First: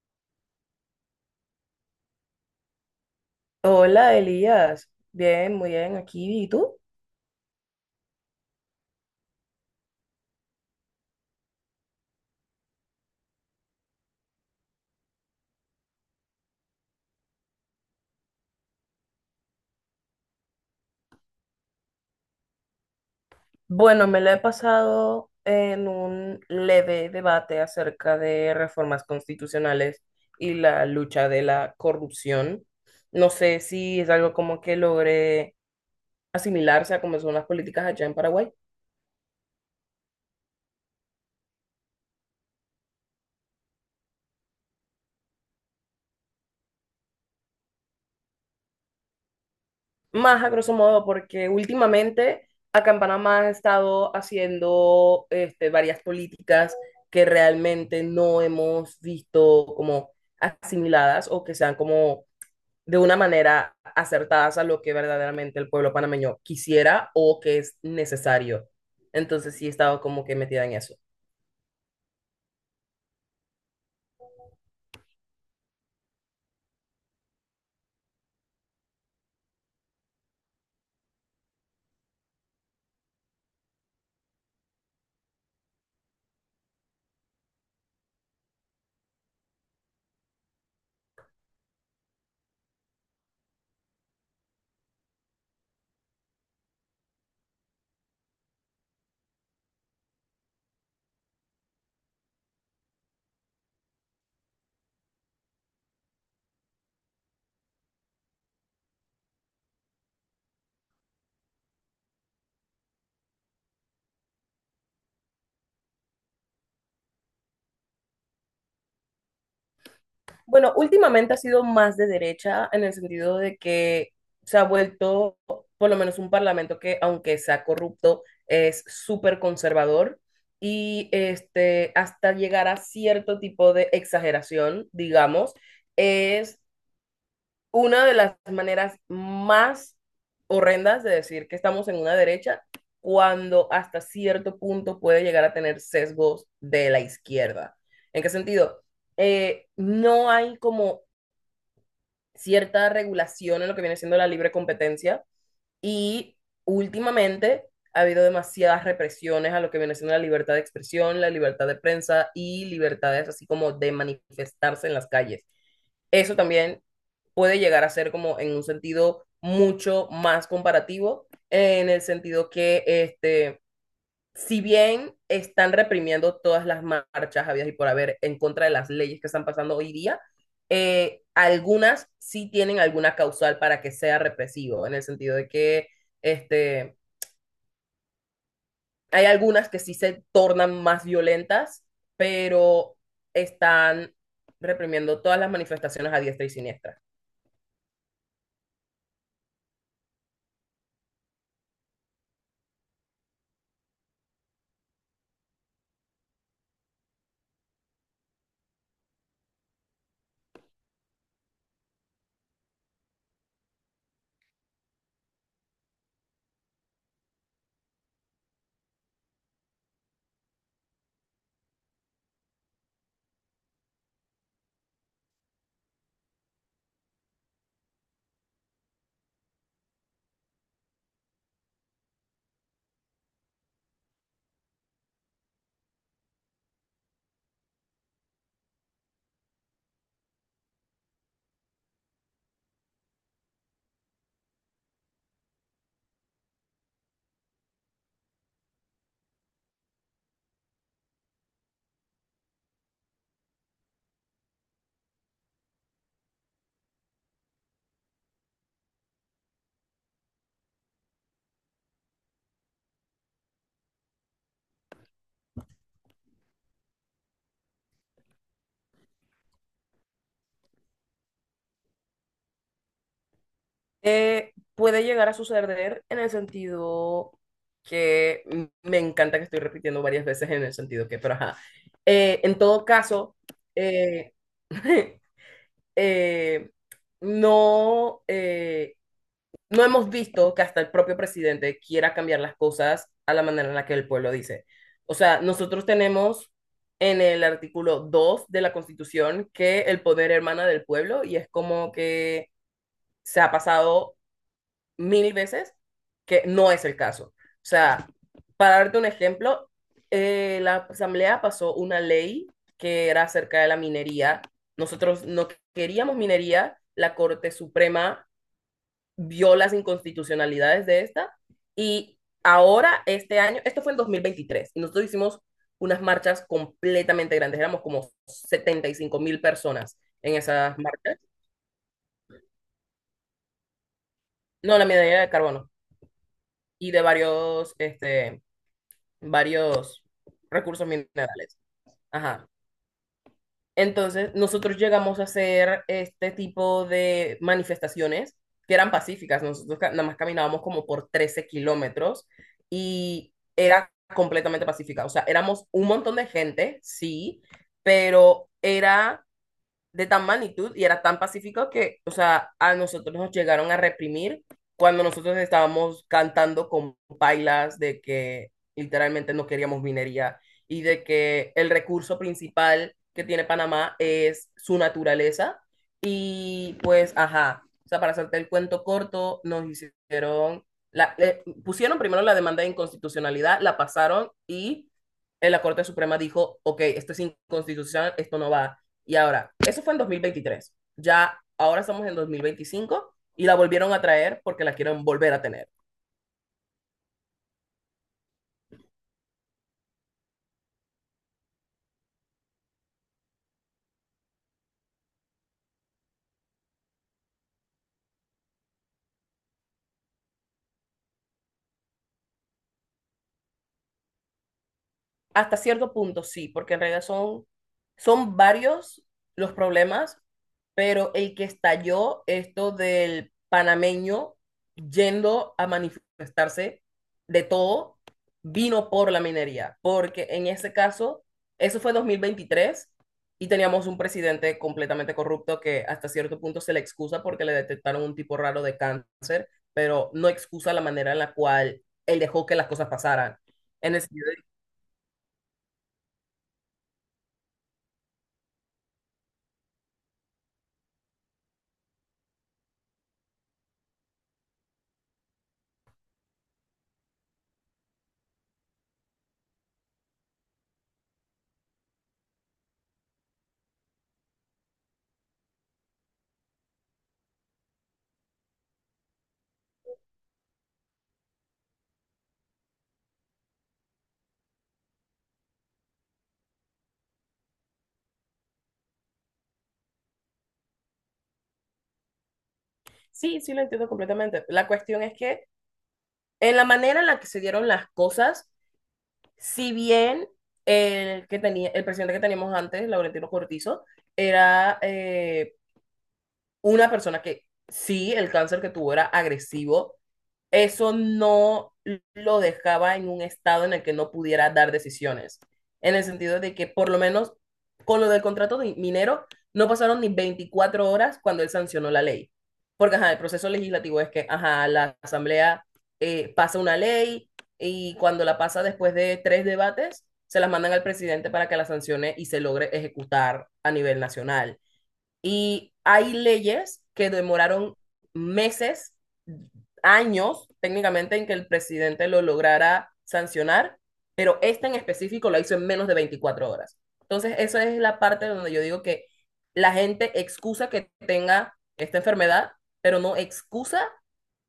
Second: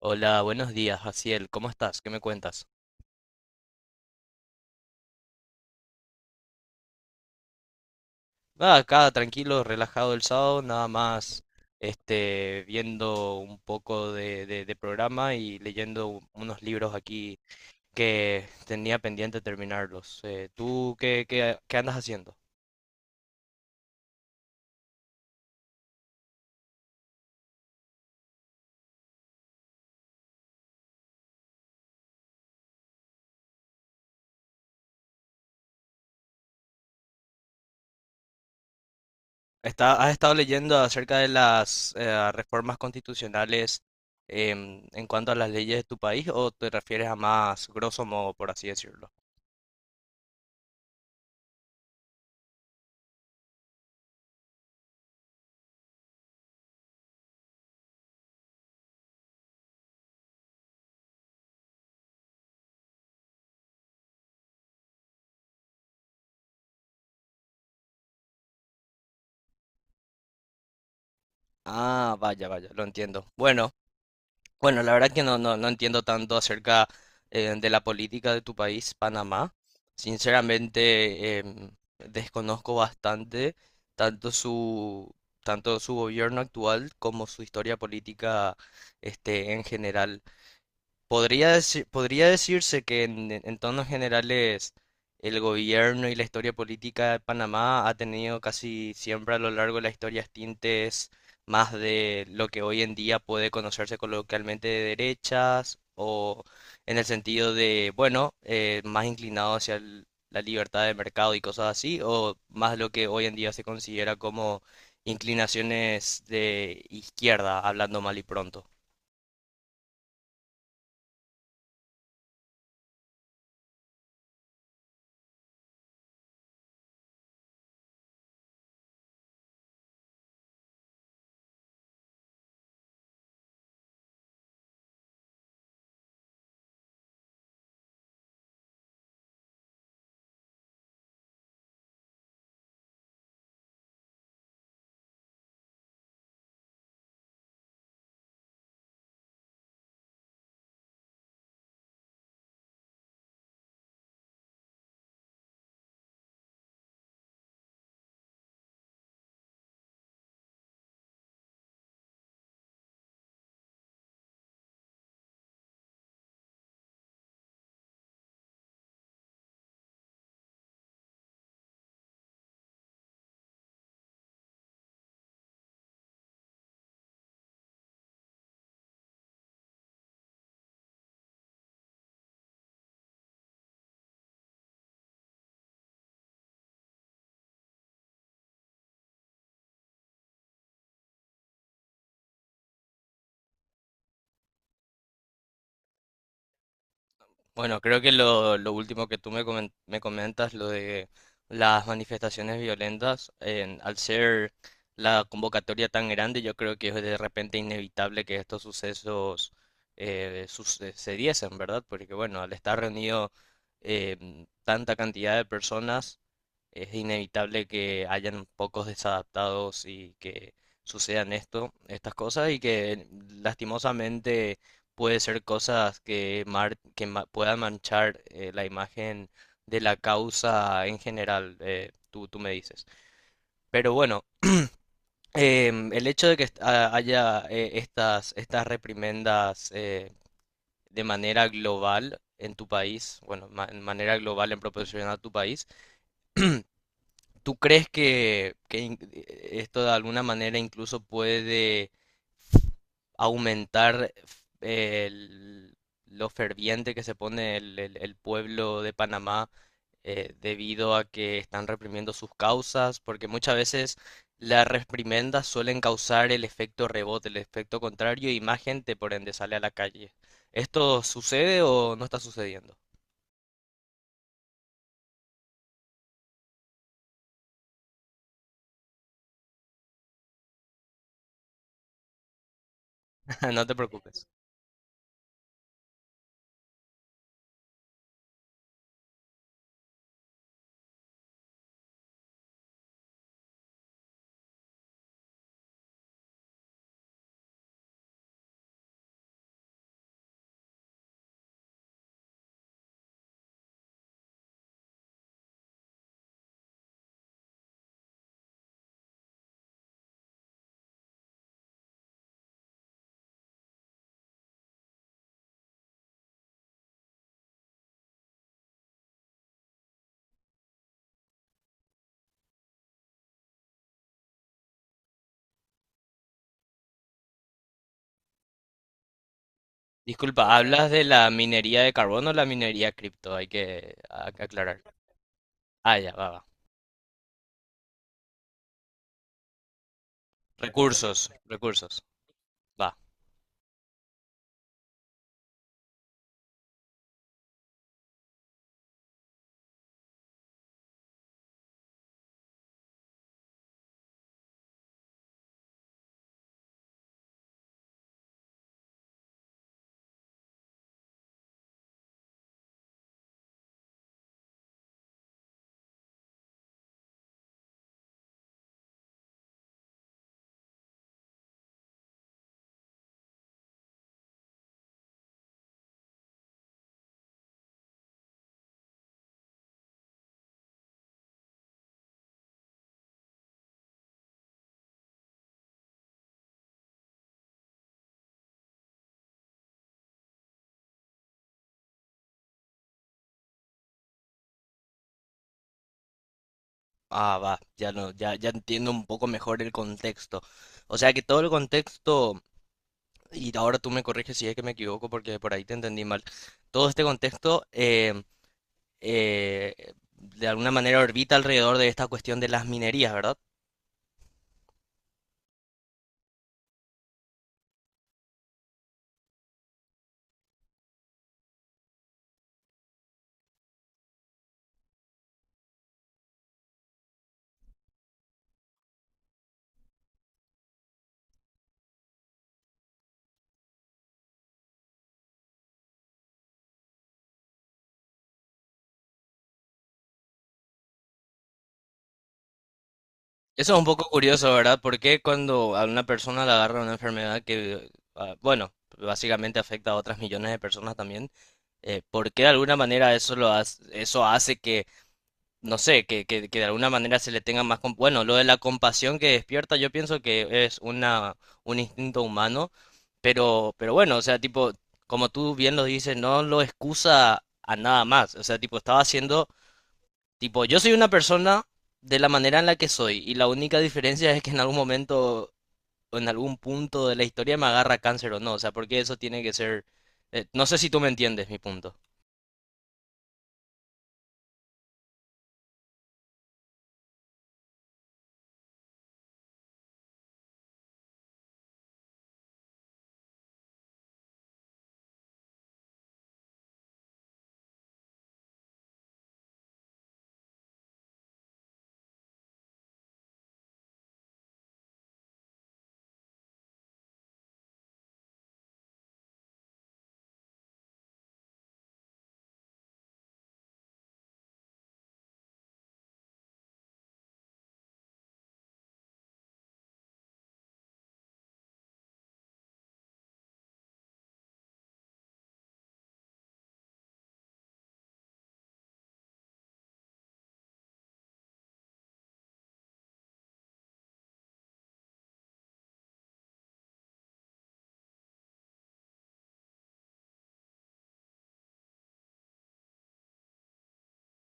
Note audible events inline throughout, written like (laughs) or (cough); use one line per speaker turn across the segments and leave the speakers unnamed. Hola, buenos días, Jaciel. ¿Cómo estás? ¿Qué me cuentas?
Hola Elías, bien, muy bien, aquí. ¿Y tú?
Nada, acá tranquilo, relajado el sábado, nada más viendo un poco de programa y leyendo unos libros aquí que tenía pendiente terminarlos. ¿Tú qué andas haciendo?
Bueno, me la he pasado en un leve debate acerca de reformas constitucionales y la lucha de la corrupción. No sé si es algo como que logré asimilarse a cómo son las políticas allá en Paraguay.
¿Has estado leyendo acerca de las reformas constitucionales en cuanto a las leyes de tu país o te refieres a más grosso modo, por así decirlo?
Más a grosso modo, porque últimamente acá en Panamá han estado haciendo varias políticas que realmente no hemos visto como asimiladas o que sean como de una manera acertadas a lo que verdaderamente el pueblo panameño quisiera o que es necesario. Entonces sí he estado como que metida en eso.
Ah, vaya, vaya, lo entiendo. Bueno. Bueno, la verdad que no entiendo tanto acerca de la política de tu país, Panamá. Sinceramente, desconozco bastante tanto su, tanto su gobierno actual como su historia política en general. Podría decirse que en tonos generales el gobierno y la historia política de Panamá ha tenido casi siempre a lo largo de la historia tintes más de lo que hoy en día puede conocerse coloquialmente de derechas o en el sentido de, bueno, más inclinado hacia la libertad de mercado y cosas así, o más lo que hoy en día se considera como inclinaciones de izquierda, hablando mal y pronto.
Bueno, últimamente ha sido más de derecha en el sentido de que se ha vuelto por lo menos un parlamento que, aunque sea corrupto, es súper conservador y hasta llegar a cierto tipo de exageración, digamos, es una de las maneras más horrendas de decir que estamos en una derecha cuando hasta cierto punto puede llegar a tener sesgos de la izquierda. ¿En qué sentido? No hay como cierta regulación en lo que viene siendo la libre competencia y últimamente ha habido demasiadas represiones a lo que viene siendo la libertad de expresión, la libertad de prensa y libertades así como de manifestarse en las calles. Eso también puede llegar a ser como en un sentido mucho más comparativo, en el sentido que si bien están reprimiendo todas las marchas habidas y por haber en contra de las leyes que están pasando hoy día, algunas sí tienen alguna causal para que sea represivo, en el sentido de que este, hay algunas que sí se tornan más violentas, pero están reprimiendo todas las manifestaciones a diestra y siniestra.
Bueno, creo que lo último que tú me, me comentas, lo de las manifestaciones violentas, al ser la convocatoria tan grande, yo creo que es de repente inevitable que estos sucesos sucediesen, ¿verdad? Porque bueno, al estar reunido tanta cantidad de personas, es inevitable que hayan pocos desadaptados y que sucedan esto, estas cosas y que lastimosamente puede ser cosas que puedan manchar la imagen de la causa en general, tú me dices. Pero bueno, el hecho de que haya estas reprimendas de manera global en tu país, bueno, de manera global en proporción a tu país, ¿tú crees que esto de alguna manera incluso puede aumentar eh, el- lo ferviente que se pone el pueblo de Panamá debido a que están reprimiendo sus causas, porque muchas veces las reprimendas suelen causar el efecto rebote, el efecto contrario y más gente por ende sale a la calle. ¿Esto sucede o no está sucediendo?
Puede llegar a suceder en el sentido que me encanta que estoy repitiendo varias veces en el sentido que, pero ajá. En todo caso,
(laughs) No te preocupes.
eh, (laughs) eh, no, no hemos visto que hasta el propio presidente quiera cambiar las cosas a la manera en la que el pueblo dice. O sea, nosotros tenemos en el artículo 2 de la Constitución que el poder hermana del pueblo y es como que se ha pasado mil veces que no es el caso. O sea, para darte un ejemplo, la Asamblea pasó una ley que era acerca de la minería. Nosotros no queríamos minería, la Corte Suprema vio las inconstitucionalidades de esta y ahora este año, esto fue en 2023, y nosotros hicimos unas marchas completamente grandes, éramos como 75,000 personas en
Disculpa,
esas
¿hablas de
marchas.
la minería de carbono o la minería cripto? Hay que
No,
aclarar.
la minería de carbono
Ah, ya, va, va.
y de varios recursos
Recursos,
minerales.
recursos.
Ajá.
Va.
Entonces, nosotros llegamos a hacer este tipo de manifestaciones que eran pacíficas. Nosotros nada más caminábamos como por 13 kilómetros y era completamente pacífica. O sea, éramos un montón de gente, sí, pero era de tan magnitud y era tan pacífico que, o sea, a nosotros nos llegaron a reprimir cuando nosotros estábamos cantando con pailas de que literalmente no queríamos minería y de que el recurso principal que tiene Panamá es su naturaleza y pues, ajá, o sea, para hacerte el cuento corto, nos hicieron, pusieron primero la demanda de inconstitucionalidad, la pasaron y, la Corte Suprema dijo, ok, esto es inconstitucional, esto no va. Y ahora, eso fue en 2023. Ya ahora estamos en 2025 y la volvieron a traer porque la quieren volver a tener.
Ah, va. Ya no, ya, ya entiendo un poco mejor el contexto. O sea que todo el contexto, y ahora tú me corriges si es que me equivoco porque por ahí te entendí mal. Todo este contexto de alguna manera orbita alrededor de esta cuestión de las minerías, ¿verdad?
Hasta cierto punto sí, porque en realidad son varios los problemas, pero el que estalló esto del panameño yendo a manifestarse de todo vino por la minería, porque en ese caso, eso fue 2023 y teníamos un presidente completamente corrupto que hasta cierto punto se le excusa porque le detectaron un tipo raro de cáncer, pero no excusa la manera en la cual él dejó que las cosas pasaran.
Eso es un
En el
poco
sentido.
curioso, ¿verdad? Porque cuando a una persona le agarra una enfermedad que, ah, bueno, básicamente afecta a otras millones de personas también, ¿por qué de alguna manera eso lo hace, eso hace que, no sé, que de alguna manera se le tenga más... Bueno, lo de la compasión que despierta, yo pienso que es una, un instinto humano, pero bueno, o sea, tipo, como tú bien lo dices, no lo excusa a nada más, o sea, tipo, estaba haciendo tipo, yo soy una persona de la manera en la que soy y la única diferencia es que en algún momento o en algún punto de la historia me agarra cáncer o no, o sea, porque eso tiene que ser... no sé si tú me entiendes mi punto.
Sí, sí, lo entiendo completamente. La cuestión es que en la manera en la que se dieron las cosas, si bien el que tenía, el presidente que teníamos antes, Laurentino Cortizo, era una persona que sí, el cáncer que tuvo era agresivo, eso no lo dejaba en un estado en el que no pudiera dar decisiones. En el sentido de que por lo menos con lo del contrato de minero no pasaron ni 24 horas cuando él sancionó la ley. Porque ajá, el proceso legislativo es que ajá, la asamblea pasa una ley y cuando la pasa después de tres debates, se las mandan al presidente para que la sancione y se logre ejecutar a nivel nacional. Y hay leyes que demoraron meses, años técnicamente en que el presidente lo lograra sancionar, pero esta en específico la hizo en menos de 24 horas. Entonces, esa es la parte donde yo digo que la gente excusa que tenga esta enfermedad, pero no excusa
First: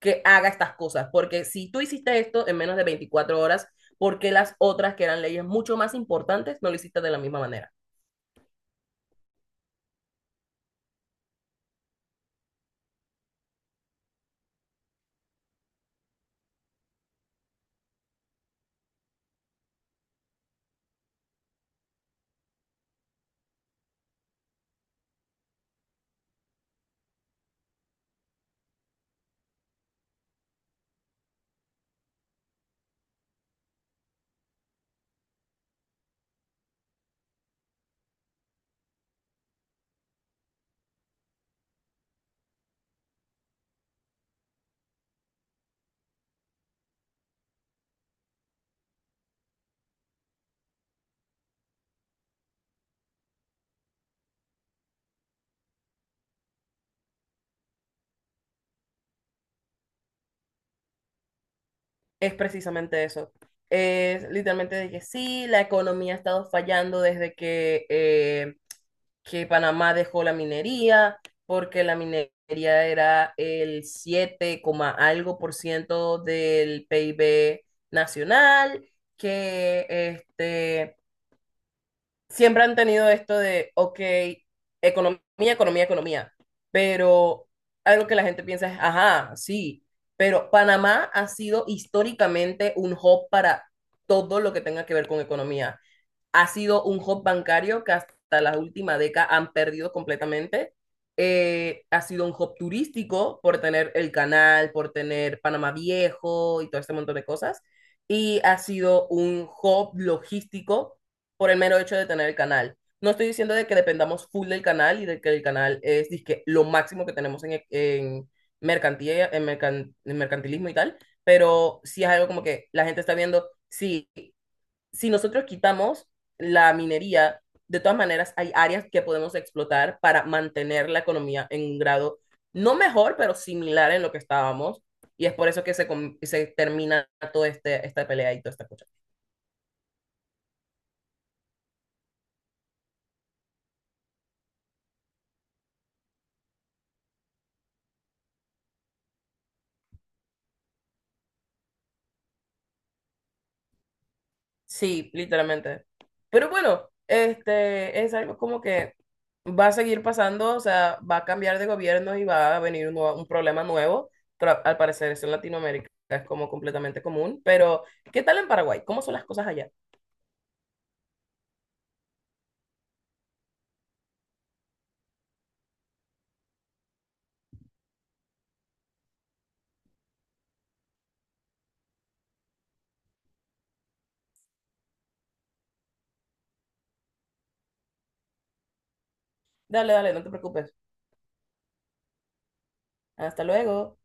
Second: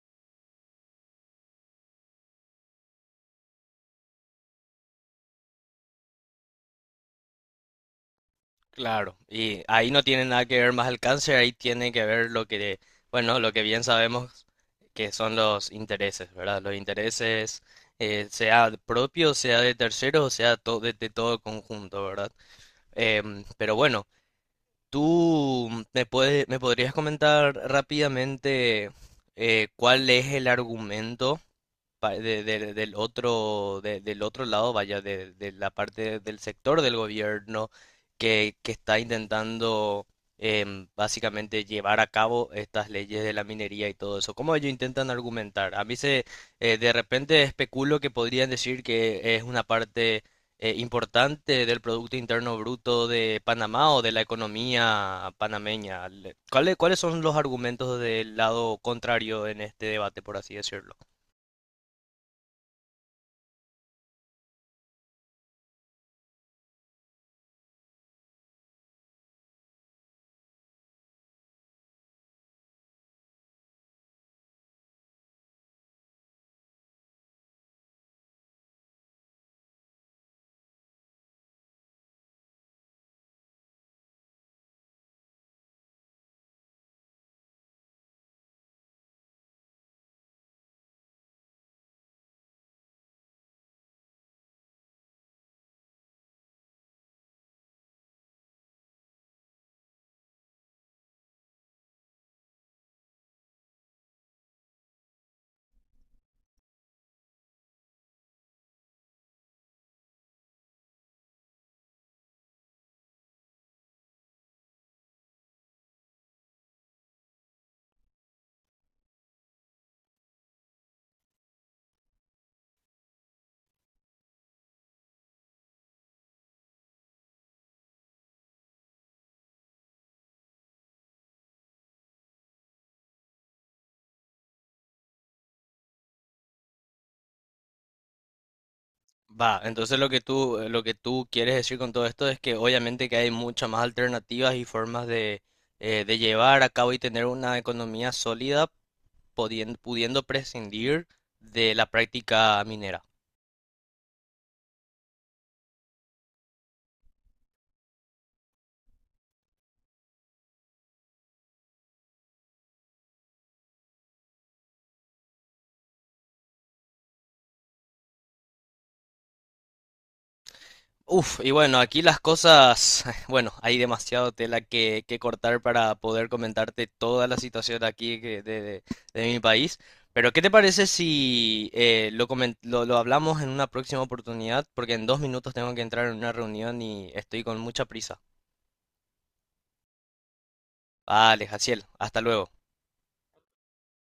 que haga estas cosas, porque si tú hiciste esto en menos de 24 horas, ¿por qué las otras que eran leyes mucho más importantes no lo hiciste de la misma manera?
Claro. Y ahí no tiene nada que ver más el cáncer, ahí tiene que ver lo que, bueno, lo que bien sabemos que son los intereses, ¿verdad? Los intereses, sea propio, sea de terceros, sea de todo el conjunto, ¿verdad? Pero bueno. Me podrías comentar rápidamente cuál es el argumento del otro, del otro lado, vaya, de la parte del sector del gobierno que está intentando básicamente llevar a cabo estas leyes de la minería y todo eso? ¿Cómo ellos intentan argumentar? De repente especulo que podrían decir que es una parte importante del Producto Interno Bruto de Panamá o de la economía panameña. ¿ Cuáles son los argumentos del lado contrario en este debate, por así decirlo?
Es precisamente eso. Es literalmente de que sí, la economía ha estado fallando desde que Panamá dejó la minería, porque la minería era el 7 coma algo por ciento del PIB nacional, que siempre han tenido esto de, ok, economía, economía, economía, pero algo que la gente piensa es, ajá, sí, pero Panamá ha sido históricamente un hub para todo lo que tenga que ver con economía ha sido un hub bancario que hasta la última década han perdido completamente. Ha sido un hub turístico por tener el canal, por tener Panamá Viejo y todo este montón de cosas. Y ha sido un hub logístico por el mero hecho de tener el canal. No estoy diciendo de que dependamos full del canal y de que el canal es dizque, lo máximo que tenemos en mercantilismo y tal, pero sí es algo como que la gente está viendo, sí, si nosotros quitamos la minería, de todas maneras hay áreas que podemos explotar para mantener la economía en un grado no mejor, pero similar en lo que estábamos. Y es por eso que se termina esta pelea y toda esta cosa.
Va, entonces lo que tú quieres decir con todo esto es que obviamente que hay muchas más alternativas y formas de de llevar a cabo y tener una economía sólida pudiendo prescindir de la práctica minera.
Sí, literalmente. Pero bueno, este es algo como que va a seguir pasando, o sea, va a cambiar de gobierno y va a venir un problema nuevo, pero al parecer eso en Latinoamérica es como completamente común. Pero, ¿qué tal en Paraguay? ¿Cómo son las cosas allá?
Uf, y bueno, aquí las cosas, (laughs) bueno, hay demasiado tela que cortar para poder comentarte toda la situación aquí de mi país. Pero, ¿qué te parece si lo hablamos en una próxima oportunidad? Porque en 2 minutos tengo que entrar en una reunión y estoy con mucha prisa.
Dale, dale, no te preocupes.
Vale, Jaciel, hasta luego.
Hasta luego.